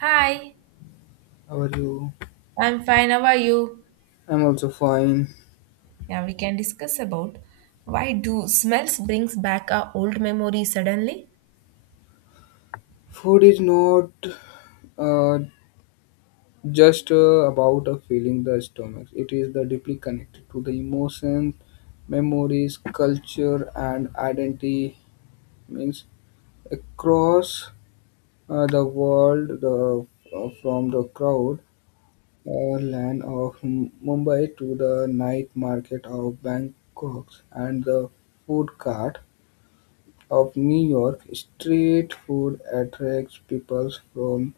Hi, How are you? I'm fine. How are you? I'm also fine. Yeah, we can discuss about why do smells brings back our old memory suddenly? Food is not uh, just about a feeling the stomach. It is the deeply connected to the emotions, memories, culture, and identity. Means across the world, the from the crowd land of Mumbai to the night market of Bangkok and the food cart of New York, street food attracts people from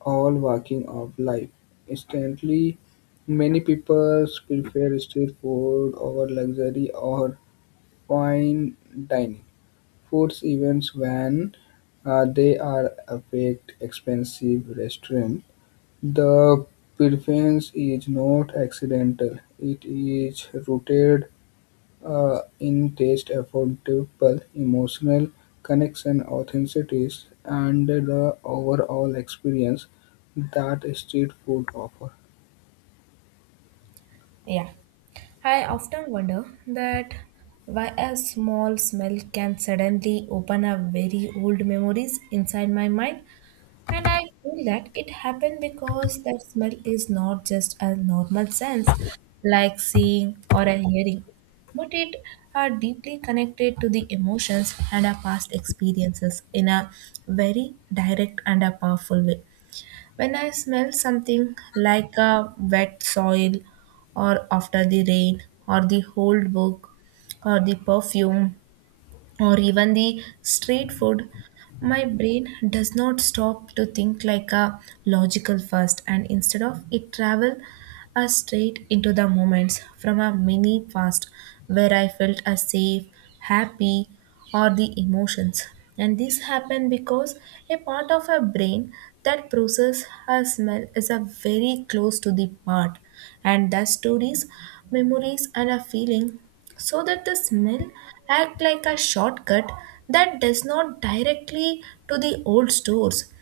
all walking of life. Instantly, many people prefer street food over luxury or fine dining foods events when they are affect expensive restaurant. The preference is not accidental; it is rooted in taste, affordable, emotional connection, authenticity, and the overall experience that street food offer. Yeah. I often wonder that why a small smell can suddenly open up very old memories inside my mind. And I feel that it happened because that smell is not just a normal sense like seeing or a hearing, but it are deeply connected to the emotions and our past experiences in a very direct and a powerful way. When I smell something like a wet soil or after the rain or the old book or the perfume or even the street food, my brain does not stop to think like a logical first and instead of it travel us straight into the moments from a mini past where I felt a safe, happy, or the emotions. And this happened because a part of our brain that process our smell is a very close to the part and the stories, memories and a feeling so that the smell act like a shortcut that does not directly to the old stores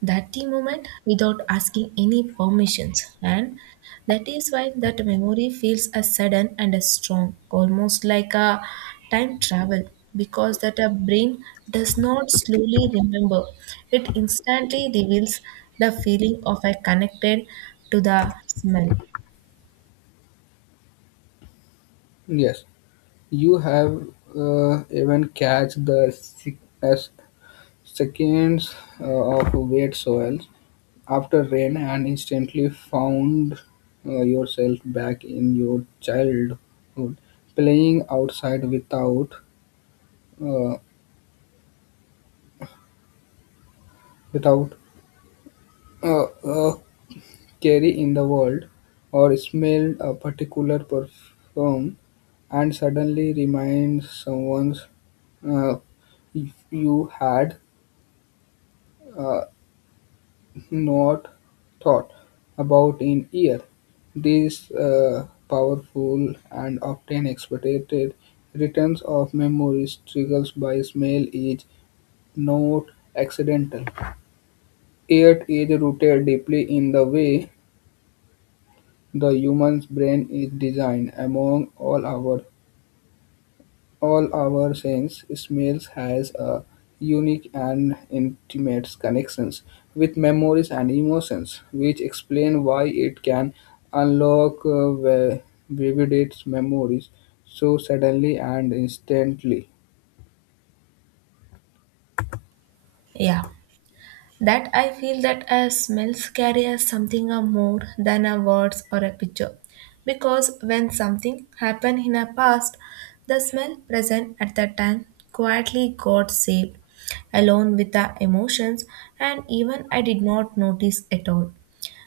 that the moment without asking any permissions and that is why that memory feels as sudden and as strong almost like a time travel because that a brain does not slowly remember it instantly reveals the feeling of a connected to the smell. Yes, you have even catch the as seconds uh, of wet soils after rain and instantly found yourself back in your childhood, playing outside uh, without uh, uh, carry in the world, or smelled a particular perfume and suddenly remind someone uh, you had uh, not thought about in year. These powerful and often expected returns of memories triggers by smell is not accidental. It is rooted deeply in the way the human brain is designed, among all our senses, smells has a unique and intimate connections with memories and emotions, which explain why it can unlock vivid its memories so suddenly and instantly. Yeah. That I feel that a smells carry us something a more than a words or a picture. Because when something happened in a past, the smell present at that time quietly got saved, alone with the emotions, and even I did not notice at all.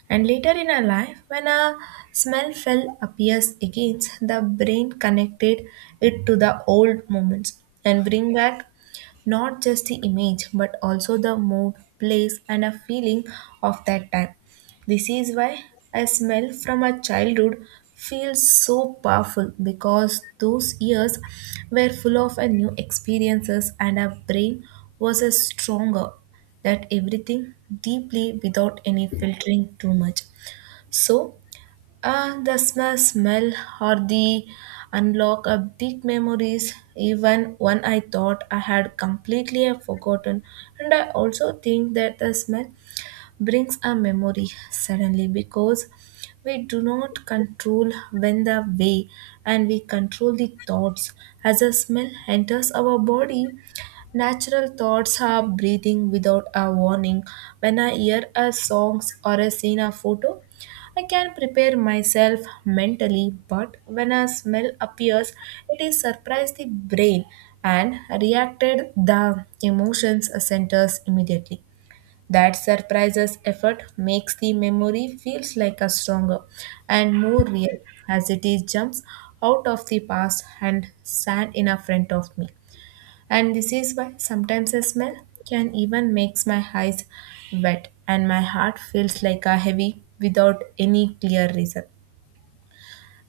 And later in our life, when a smell fell appears again, the brain connected it to the old moments and bring back not just the image, but also the mood, place, and a feeling of that time. This is why a smell from a childhood feels so powerful because those years were full of a new experiences and our brain was a stronger that everything deeply without any filtering too much. So the smell or the unlock of big memories, even one I thought I had completely forgotten. And I also think that the smell brings a memory suddenly because we do not control when the way and we control the thoughts as a smell enters our body, natural thoughts are breathing without a warning. When I hear a songs or a seen a photo, I can prepare myself mentally, but when a smell appears it is surprised the brain and reacted the emotions centers immediately. That surprises effort makes the memory feels like a stronger and more real as it is jumps out of the past and stand in a front of me. And this is why sometimes a smell can even makes my eyes wet and my heart feels like a heavy without any clear reason.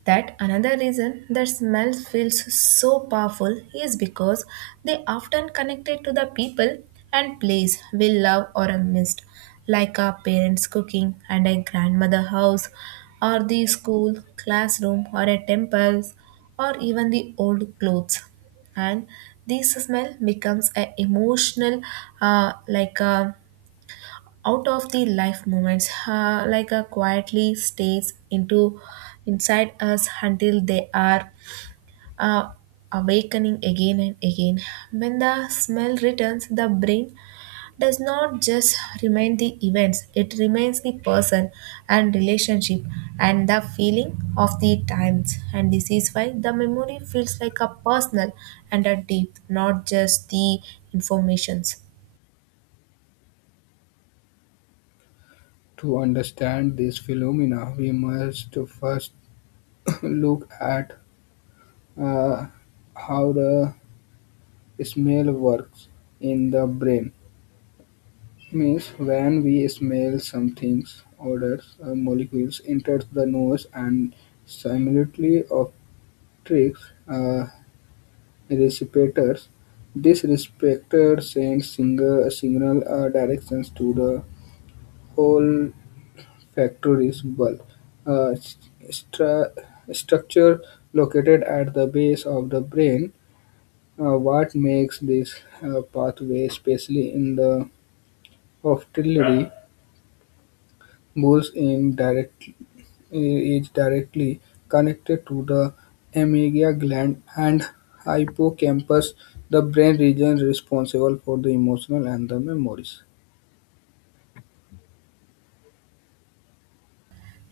That another reason that smell feels so powerful is because they often connected to the people and place we love or missed, like our parents' cooking and a grandmother house, or the school, classroom, or a temples, or even the old clothes. And this smell becomes an emotional, like a out of the life moments like a quietly stays into inside us until they are uh, awakening again and again. When the smell returns the brain does not just remind the events, it remains the person and relationship and the feeling of the times, and this is why the memory feels like a personal and a deep, not just the informations. To understand this phenomena, we must first look at uh, how the smell works in the brain. Means when we smell something, odors or molecules enters the nose and simultaneously obstructs a receptor. This receptor sends signal directions to the olfactory bulb, a stra- structure located at the base of the brain. What makes this pathway, especially in the olfactory Bulls in direct is directly connected to the amygdala gland and hippocampus, the brain region responsible for the emotional and the memories.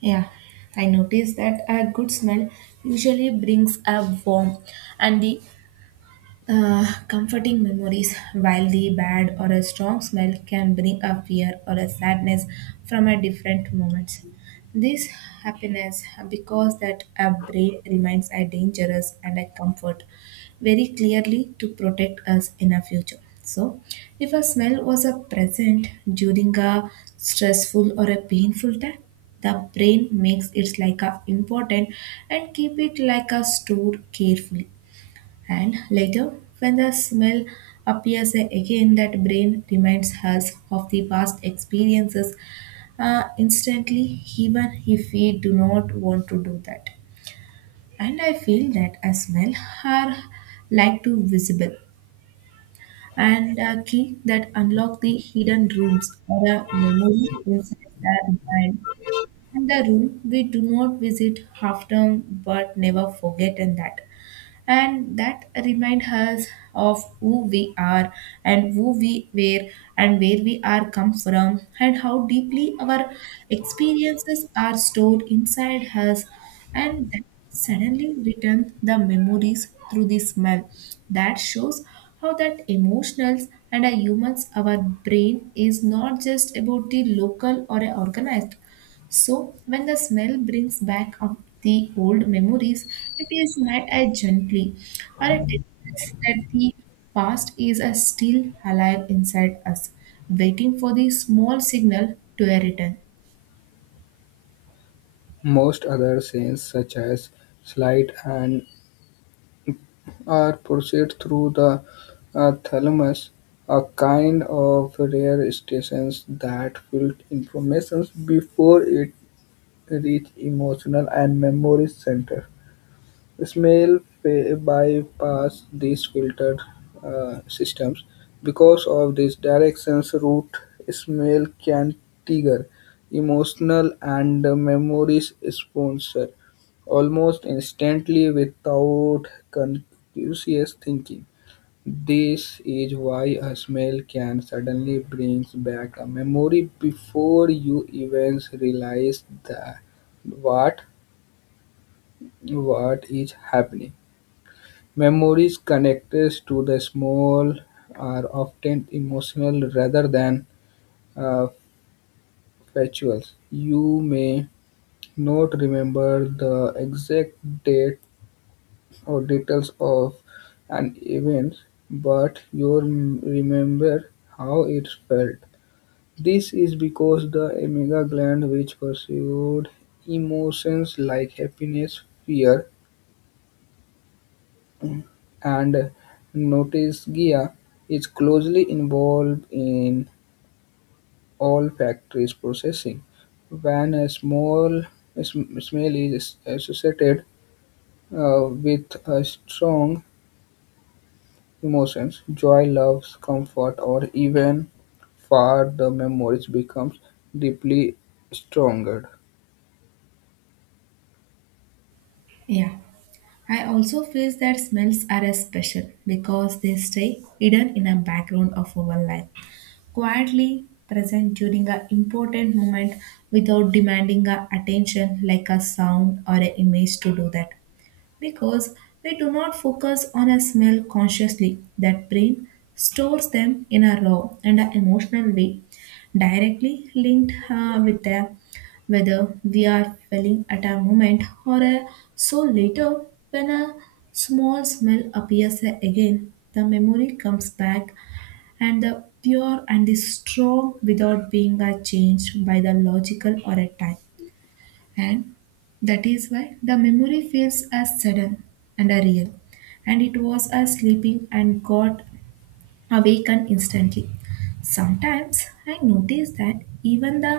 Yeah, I noticed that a good smell usually brings a warm, and the comforting memories, while the bad or a strong smell can bring a fear or a sadness from a different moments. This happiness because that a brain remains a dangerous and a comfort very clearly to protect us in a future. So, if a smell was a present during a stressful or a painful time, the brain makes it like a important and keep it like a stored carefully and later, when the smell appears again, that brain reminds us of the past experiences instantly, even if we do not want to do that. And I feel that a smell are like to visible and a key that unlock the hidden rooms or a memory inside our mind and the room we do not visit often but never forget in that and that remind us of who we are and who we were and where we are come from and how deeply our experiences are stored inside us, and that suddenly return the memories through the smell that shows how that emotionals and our humans our brain is not just about the local or a organized. So, when the smell brings back up the old memories, it is not as gently, or it tells us that the past is still alive inside us, waiting for the small signal to a return. Most other senses, such as sight and are processed through the thalamus, a kind of rare stations that filter information before it reaches emotional and memory center. Bypass these filtered systems. Because of this direction's route, smell can trigger emotional and memories sponsor almost instantly without conscious thinking. This is why a smell can suddenly bring back a memory before you even realize that what what is happening. Memories connected to the small are often emotional rather than uh, factual. You may not remember the exact date or details of an event, but you remember how it felt. This is because the amygdala gland, which pursued emotions like happiness, fear, and Notisgia is closely involved in all factories processing. When a smell is associated with a strong emotions, joy, love, comfort, or even far, the memories becomes deeply stronger. Yeah. I also feel that smells are a special because they stay hidden in a background of our life, quietly present during an important moment without demanding our attention like a sound or an image to do that. Because we do not focus on a smell consciously. That brain stores them in a raw and a emotional way, directly linked with the whether we are feeling at a moment or a so later when a small smell appears again, the memory comes back and the pure and the strong without being changed by the logical or a time, and that is why the memory feels as sudden and a real and it was as sleeping and got awakened instantly. Sometimes I notice that even the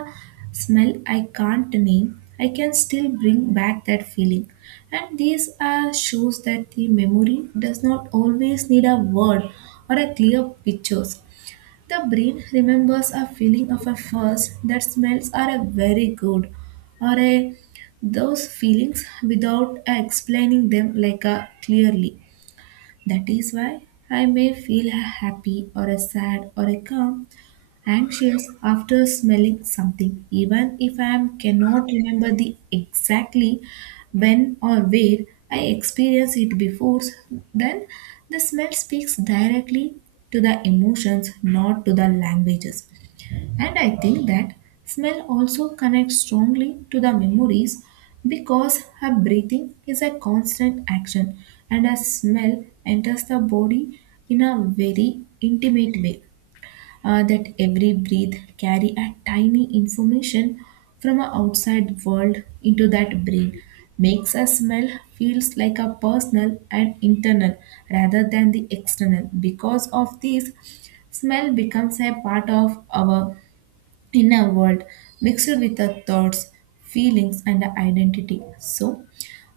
smell I can't name I can still bring back that feeling, and these are shows that the memory does not always need a word or a clear picture. The brain remembers a feeling of a first that smells are a very good or a those feelings without explaining them like a clearly. That is why I may feel a happy or a sad or a calm anxious after smelling something, even if I am cannot remember the exactly when or where I experienced it before, then the smell speaks directly to the emotions, not to the languages. And I think that smell also connects strongly to the memories because her breathing is a constant action and a smell enters the body in a very intimate way that every breath carry a tiny information from our outside world into that brain makes a smell feels like a personal and internal rather than the external. Because of this smell becomes a part of our inner world mixed with our thoughts, feelings and our identity, so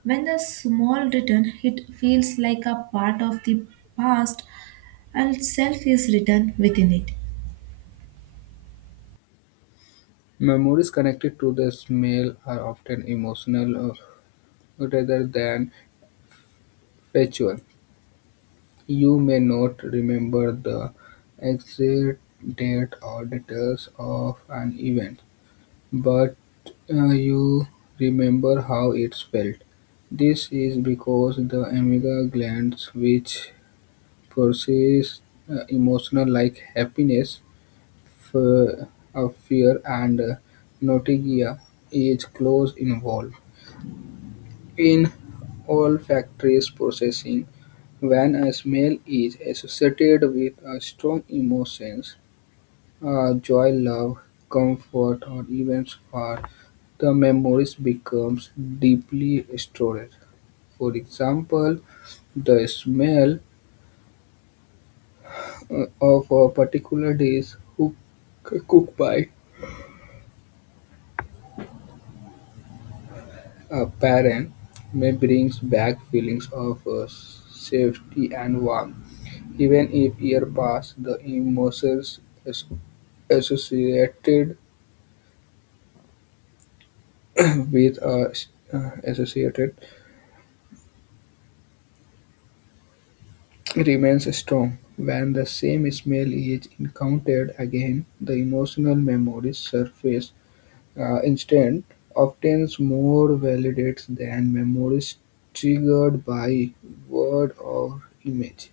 when the small written it feels like a part of the past and self is written within it. Memories connected to the smell are often emotional rather than factual. You may not remember the exact date or details of an event, but you remember how it felt. This is because the amygdala glands, which process emotional like happiness, fe- fear, and nausea, is close involved. In all factories processing, when a smell is associated with a strong emotion (joy, love, comfort, or even fear), the memory becomes deeply stored. For example, the smell of a particular dish cooked by a parent may brings back feelings of safety and warmth. Even if years pass, the emotions as- associated with a associated remains strong. When the same smell is encountered again, the emotional memories surface. Instant often more validates than memories triggered by word or image.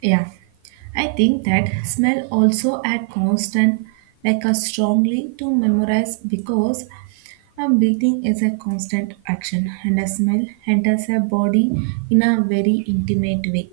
Yeah, I think that smell also add constant like a strongly to memorize because a breathing is a constant action and a smell enters a body in a very intimate way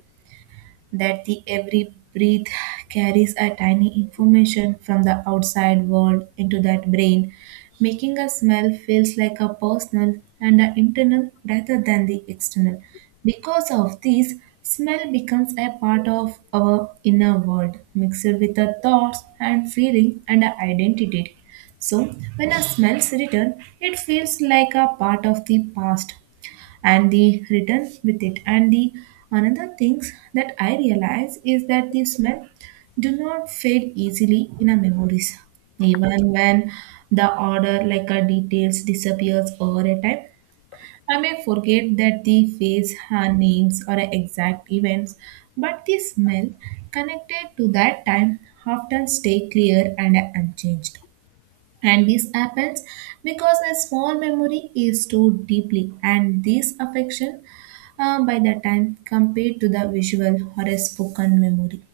that the every breath carries a tiny information from the outside world into that brain, making a smell feels like a personal and an internal rather than the external. Because of this smell becomes a part of our inner world mixed with our thoughts and feeling and our identity, so when a smells return it feels like a part of the past and the return with it, and the another things that I realize is that the smell do not fade easily in our memories even when the order like our details disappears over a time. I may forget that the face her names or exact events, but the smell connected to that time often stay clear and unchanged, and this happens because a small memory is stored deeply, and this affection by the time compared to the visual or a spoken memory.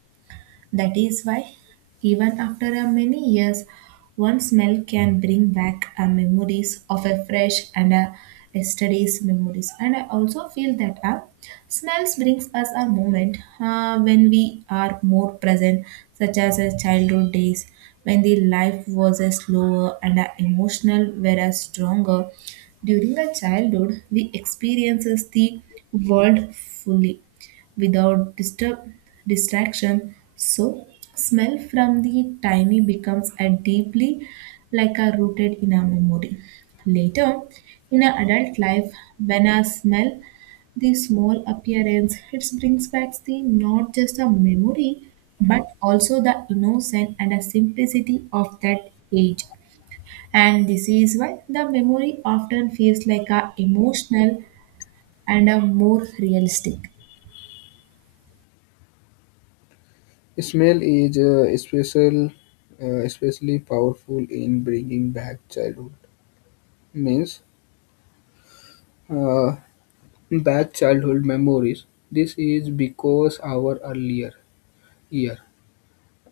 That is why, even after a many years, one smell can bring back a memories of a fresh and a yesterday's memories. And I also feel that smells brings us a moment when we are more present, such as a childhood days when the life was a slower and a emotional whereas stronger. During the childhood we experiences the world fully without disturb distraction, so smell from the tiny becomes a deeply like a rooted in our memory later in our adult life. When I smell the small appearance it brings back the not just a memory, but also the innocence and a simplicity of that age, and this is why the memory often feels like a emotional and a more realistic. Smell is especially powerful in bringing back childhood. Means uh, bad childhood memories. This is because our earlier year,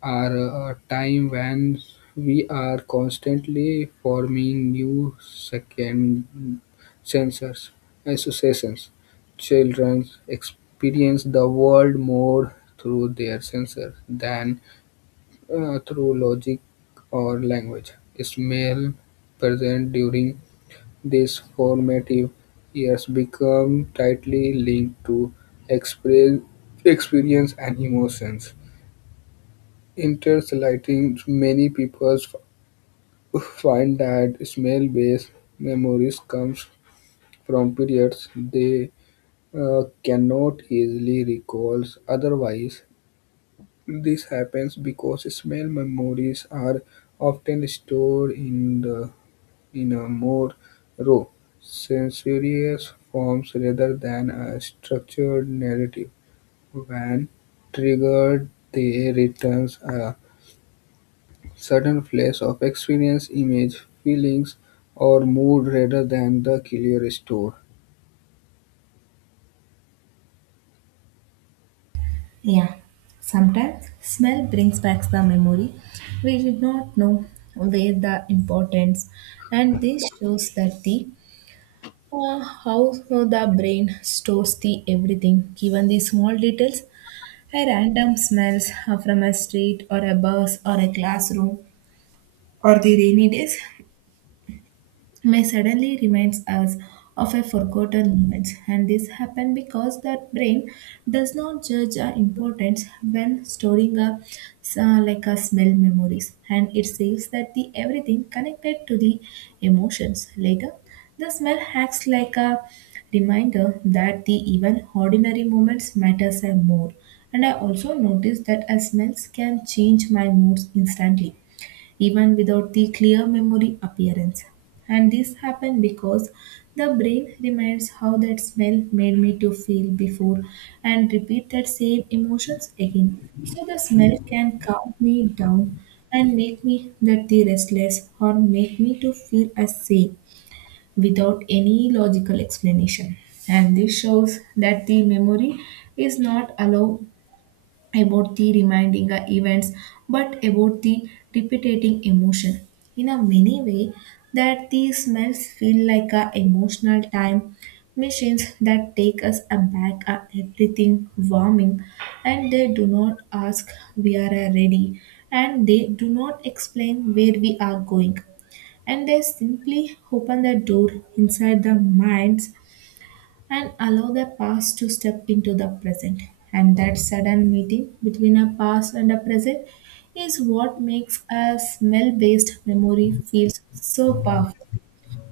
are a time when we are constantly forming new second sensors, associations. Children experience the world more through their senses than through logic or language. Smell present during these formative years become tightly linked to expre- experience and emotions. Interestingly, many people find that smell-based memories come from periods they cannot easily recall otherwise. This happens because smell memories are often stored in the in a more raw, sensuous forms, rather than a structured narrative. When triggered, they returns a certain place of experience, image, feelings, or mood rather than the clear store. Yeah, sometimes smell brings back the memory we did not know were the importance, and this shows that the how the brain stores the everything, even the small details. A random smells from a street or a bus or a classroom or the rainy days may suddenly reminds us of a forgotten moment, and this happens because that brain does not judge our importance when storing a like a smell memories, and it saves that the everything connected to the emotions later. The smell acts like a reminder that the even ordinary moments matters and more. And I also noticed that as smells can change my moods instantly even without the clear memory appearance. And this happened because the brain remembers how that smell made me to feel before and repeat that same emotions again. So the smell can calm me down and make me that the restless or make me to feel as safe without any logical explanation. And this shows that the memory is not allowed about the reminding the events but about the repeating emotion in a many way, that the smells feel like a emotional time machines that take us aback at everything warming, and they do not ask we are ready, and they do not explain where we are going, and they simply open the door inside the minds and allow the past to step into the present. And that sudden meeting between a past and a present is what makes a smell based memory feels so powerful.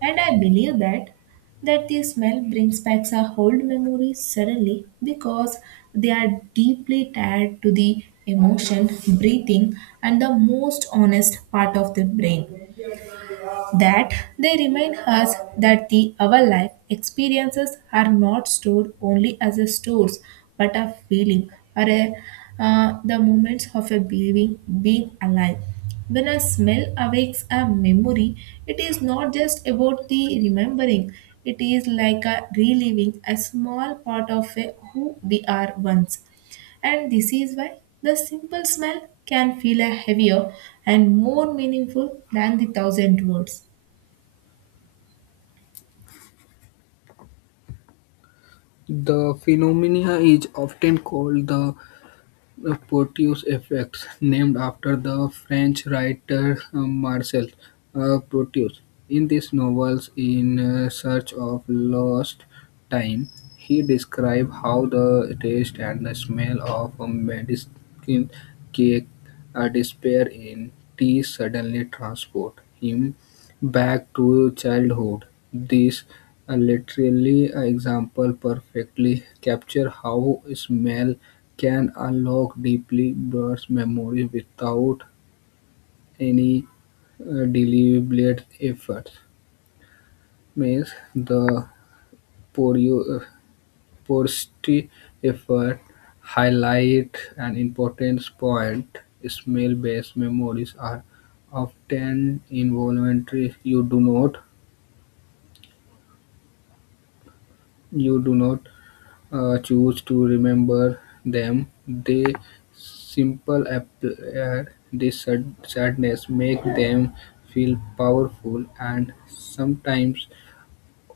And I believe that that the smell brings back our old memories suddenly because they are deeply tied to the emotion, breathing, and the most honest part of the brain, that they remind us that the our life experiences are not stored only as a stores but a feeling or a, the moments of a being alive. When a smell awakes a memory, it is not just about the remembering, it is like a reliving a small part of a who we are once. And this is why the simple smell can feel a heavier and more meaningful than the thousand words. The phenomena is often called the Proteus effect, named after the French writer Marcel Proteus. In these novels, In Search of Lost Time, he describes how the taste and the smell of a medicine cake despair in tea suddenly transport him back to childhood. This a literally example perfectly capture how smell can unlock deeply bruised memories without any deliberate effort. Means the poru- porosity effort highlight an important point. Smell-based memories are often involuntary. You do not choose to remember them. They simple appear this sadness make them feel powerful and sometimes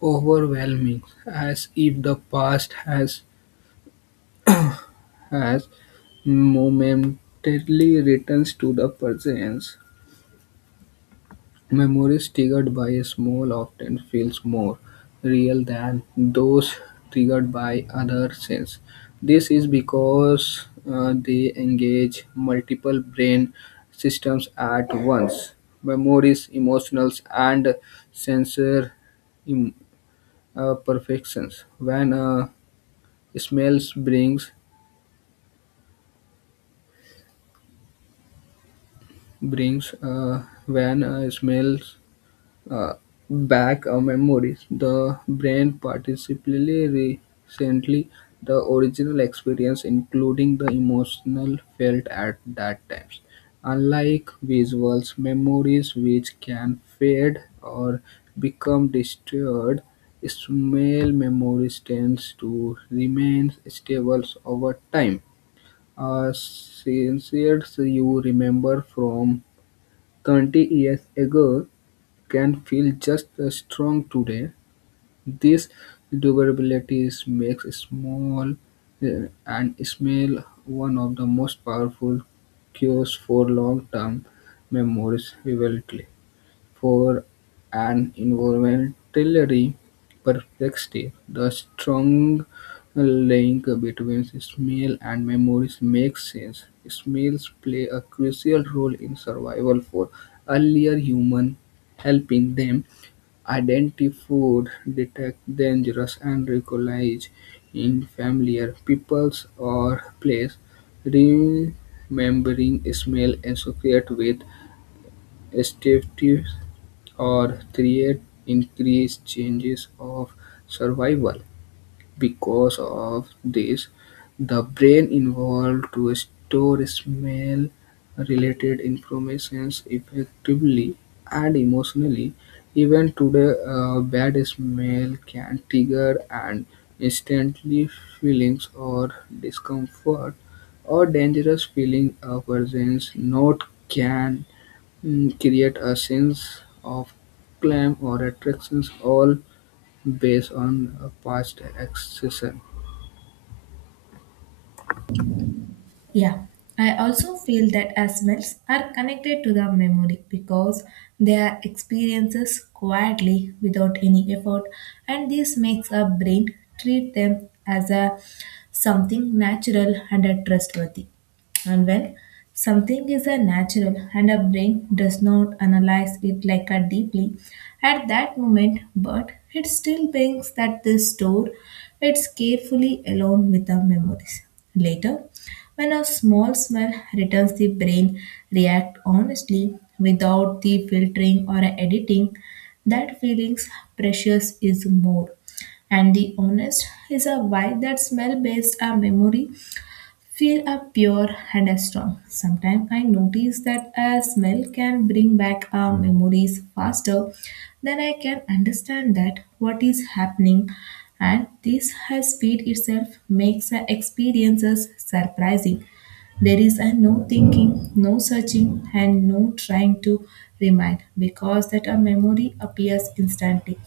overwhelming, as if the past has momentarily returns to the present. Memories triggered by a smell often feels more real than those triggered by other senses. This is because they engage multiple brain systems at once. Memories, emotionals, and sensor im- perfections. When a smells brings brings when a smells uh, back our memories. The brain, particularly recently the original experience, including the emotional felt at that times. Unlike visuals, memories which can fade or become distorted, smell memories tends to remain stable over time. Since you remember from 20 years ago, can feel just as strong today. This makes small uh, and smell one of the most powerful cures for long-term memories vividly. For an environmentally perspective, the strong link between smell and memories makes sense. Smells play a crucial role in survival for earlier human, helping them identify food, detect dangerous, and recognize in familiar peoples or place. Remembering smell associated with statistics or create increased chances of survival. Because of this, the brain involved to store smell-related informations effectively and emotionally. Even today, a bad smell can trigger an instantly feelings or discomfort or dangerous feeling. A person's note can create a sense of climb or attractions all based on past accession. Yeah, I also feel that our smells are connected to the memory because they are experiences quietly without any effort, and this makes our brain treat them as a something natural and a trustworthy. And when something is a natural and our brain does not analyze it like a deeply at that moment, but it still brings that this store it's carefully along with the memories. Later, when a small smell returns, the brain reacts honestly without the filtering or editing. That feeling's precious is more. And the honest is a why that smell based a memory feel are pure and are strong. Sometimes I notice that a smell can bring back our memories faster than I can understand that what is happening, and this high speed itself makes the experiences surprising. There is a no thinking, no searching and no trying to remind because that a memory appears instantly.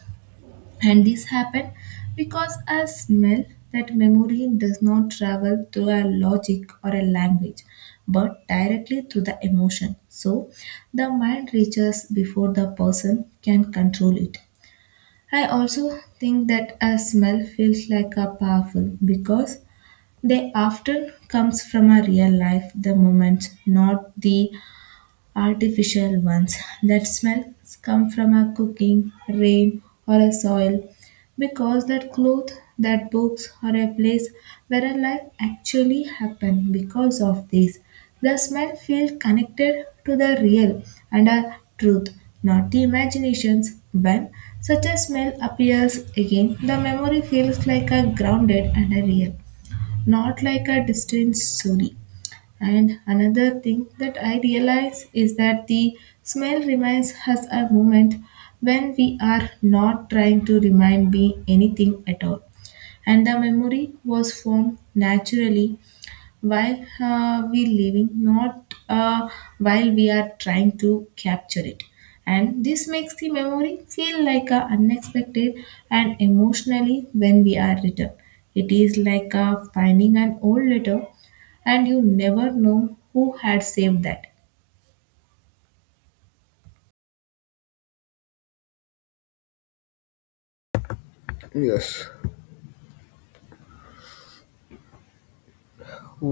And this happened because a smell, that memory does not travel through a logic or a language, but directly through the emotion. So the mind reaches before the person can control it. I also think that a smell feels like a powerful because they often comes from a real life, the moment, not the artificial ones. That smells come from a cooking, rain, or a soil, because that cloth, that books, or a place where a life actually happened. Because of this, the smell feels connected to the real and a truth, not the imaginations. When such a smell appears again, the memory feels like a grounded and a real, not like a distant story. And another thing that I realize is that the smell reminds us a moment when we are not trying to remind me anything at all. And the memory was formed naturally while we living, not while we are trying to capture it, and this makes the memory feel like a unexpected and emotionally when we are return. It is like finding an old letter, and you never know who had saved that. Yes,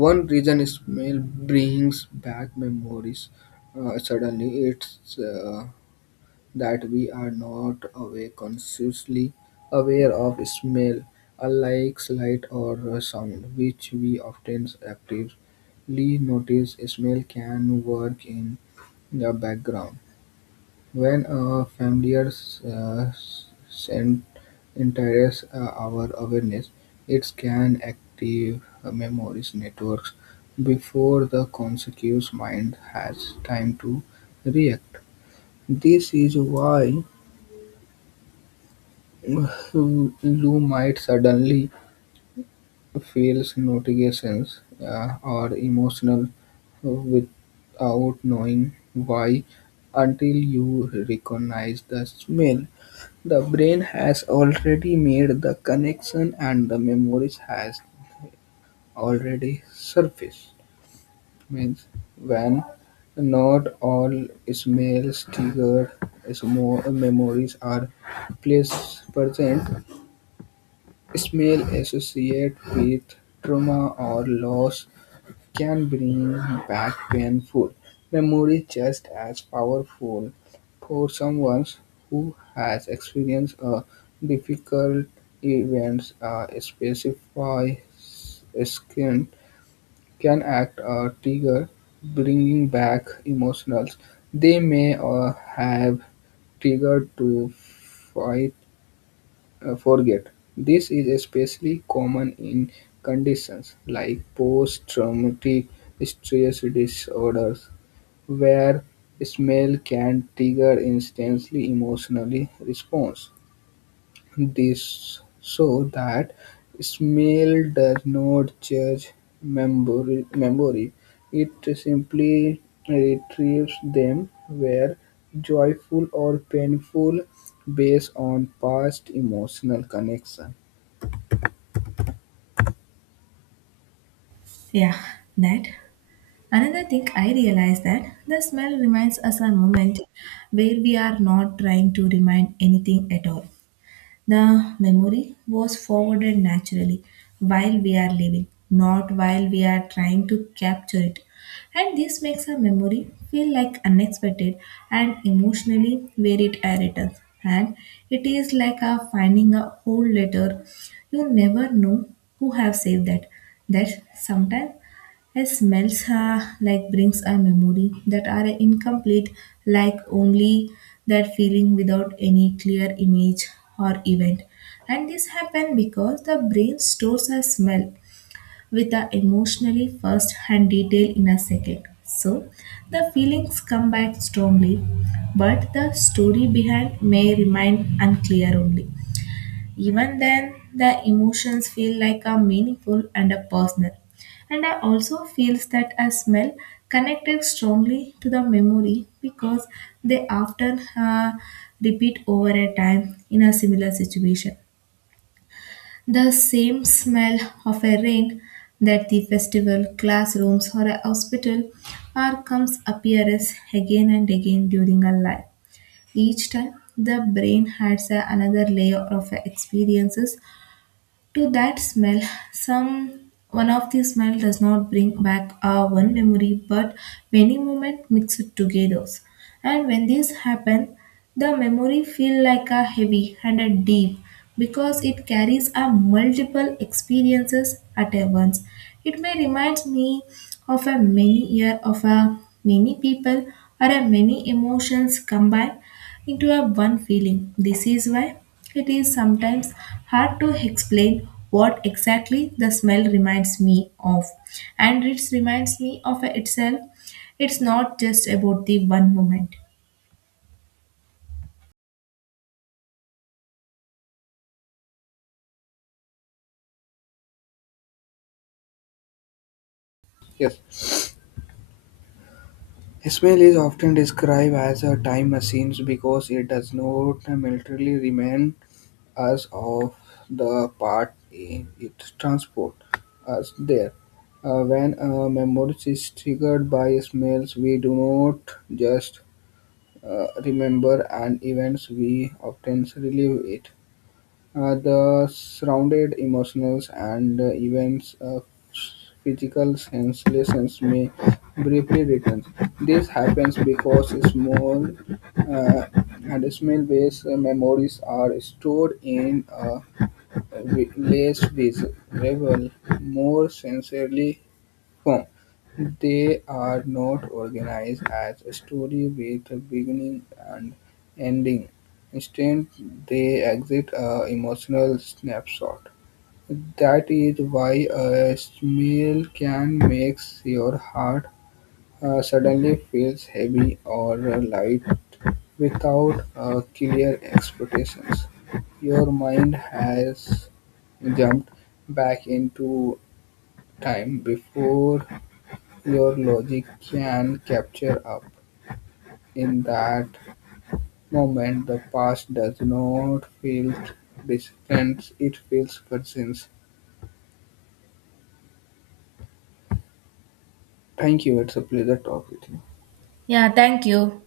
one reason is mail brings back memories. Suddenly, it's that we are not aware consciously aware of smell, unlike light or sound, which we often actively notice. Smell can work in the background. When a familiar uh, scent enters our awareness, it can activate memories networks before the conscious mind has time to react. This is why you might suddenly feel notifications or emotional without knowing why until you recognize the smell. The brain has already made the connection and the memory has already surfaced. Means when not all smells triggered memories are place present, smell associated with trauma or loss can bring back painful memories just as powerful for someone who has experienced a difficult event. A specific skin can act a trigger, bringing back emotions they may have triggered to fight forget. This is especially common in conditions like post traumatic stress disorders, where smell can trigger instantly emotionally response. This so that smell does not judge memory, memory. It Simply retrieves them where joyful or painful based on past emotional connection. Yeah, that. Another thing I realized that the smell reminds us a moment where we are not trying to remind anything at all. The memory was forwarded naturally while we are living, not while we are trying to capture it. And this makes a memory feel like unexpected and emotionally where it returns. And it is like a finding a old letter. You never know who have saved that. That sometimes a smells like brings a memory that are incomplete, like only that feeling without any clear image or event. And this happen because the brain stores a smell with a emotionally first hand detail in a second. So the feelings come back strongly, but the story behind may remain unclear only. Even then, the emotions feel like a meaningful and a personal. And I also feels that a smell connected strongly to the memory because they often repeat over a time in a similar situation. The same smell of a rain, that the festival, classrooms, or a hospital are comes appears again and again during our life. Each time, the brain adds another layer of experiences to that smell. Some one of the smell does not bring back our one memory but many moments mixed together, and when this happens the memory feel like a heavy and a deep because it carries a multiple experiences at a once. It may remind me of a many year of a many people or a many emotions combined into a one feeling. This is why it is sometimes hard to explain what exactly the smell reminds me of. And it reminds me of itself. It's not just about the one moment. Yes. Ismail is often described as a time machine because it does not militarily remind us of the part in it transport us there. When a memory is triggered by smells, we do not just remember an event, we often relive it. The surrounded emotions and events physical sensations may briefly return. This happens because small uh, and smell-based memories are stored in a less visible, more sensorily form. They are not organized as a story with a beginning and ending. Instead, they exit a emotional snapshot. That is why a smell can make your heart suddenly feels heavy or light without clear expectations. Your mind has jumped back into time before your logic can capture up. In that moment, the past does not feel distant, it feels present. Thank you. It's a pleasure talking with you. Yeah, thank you.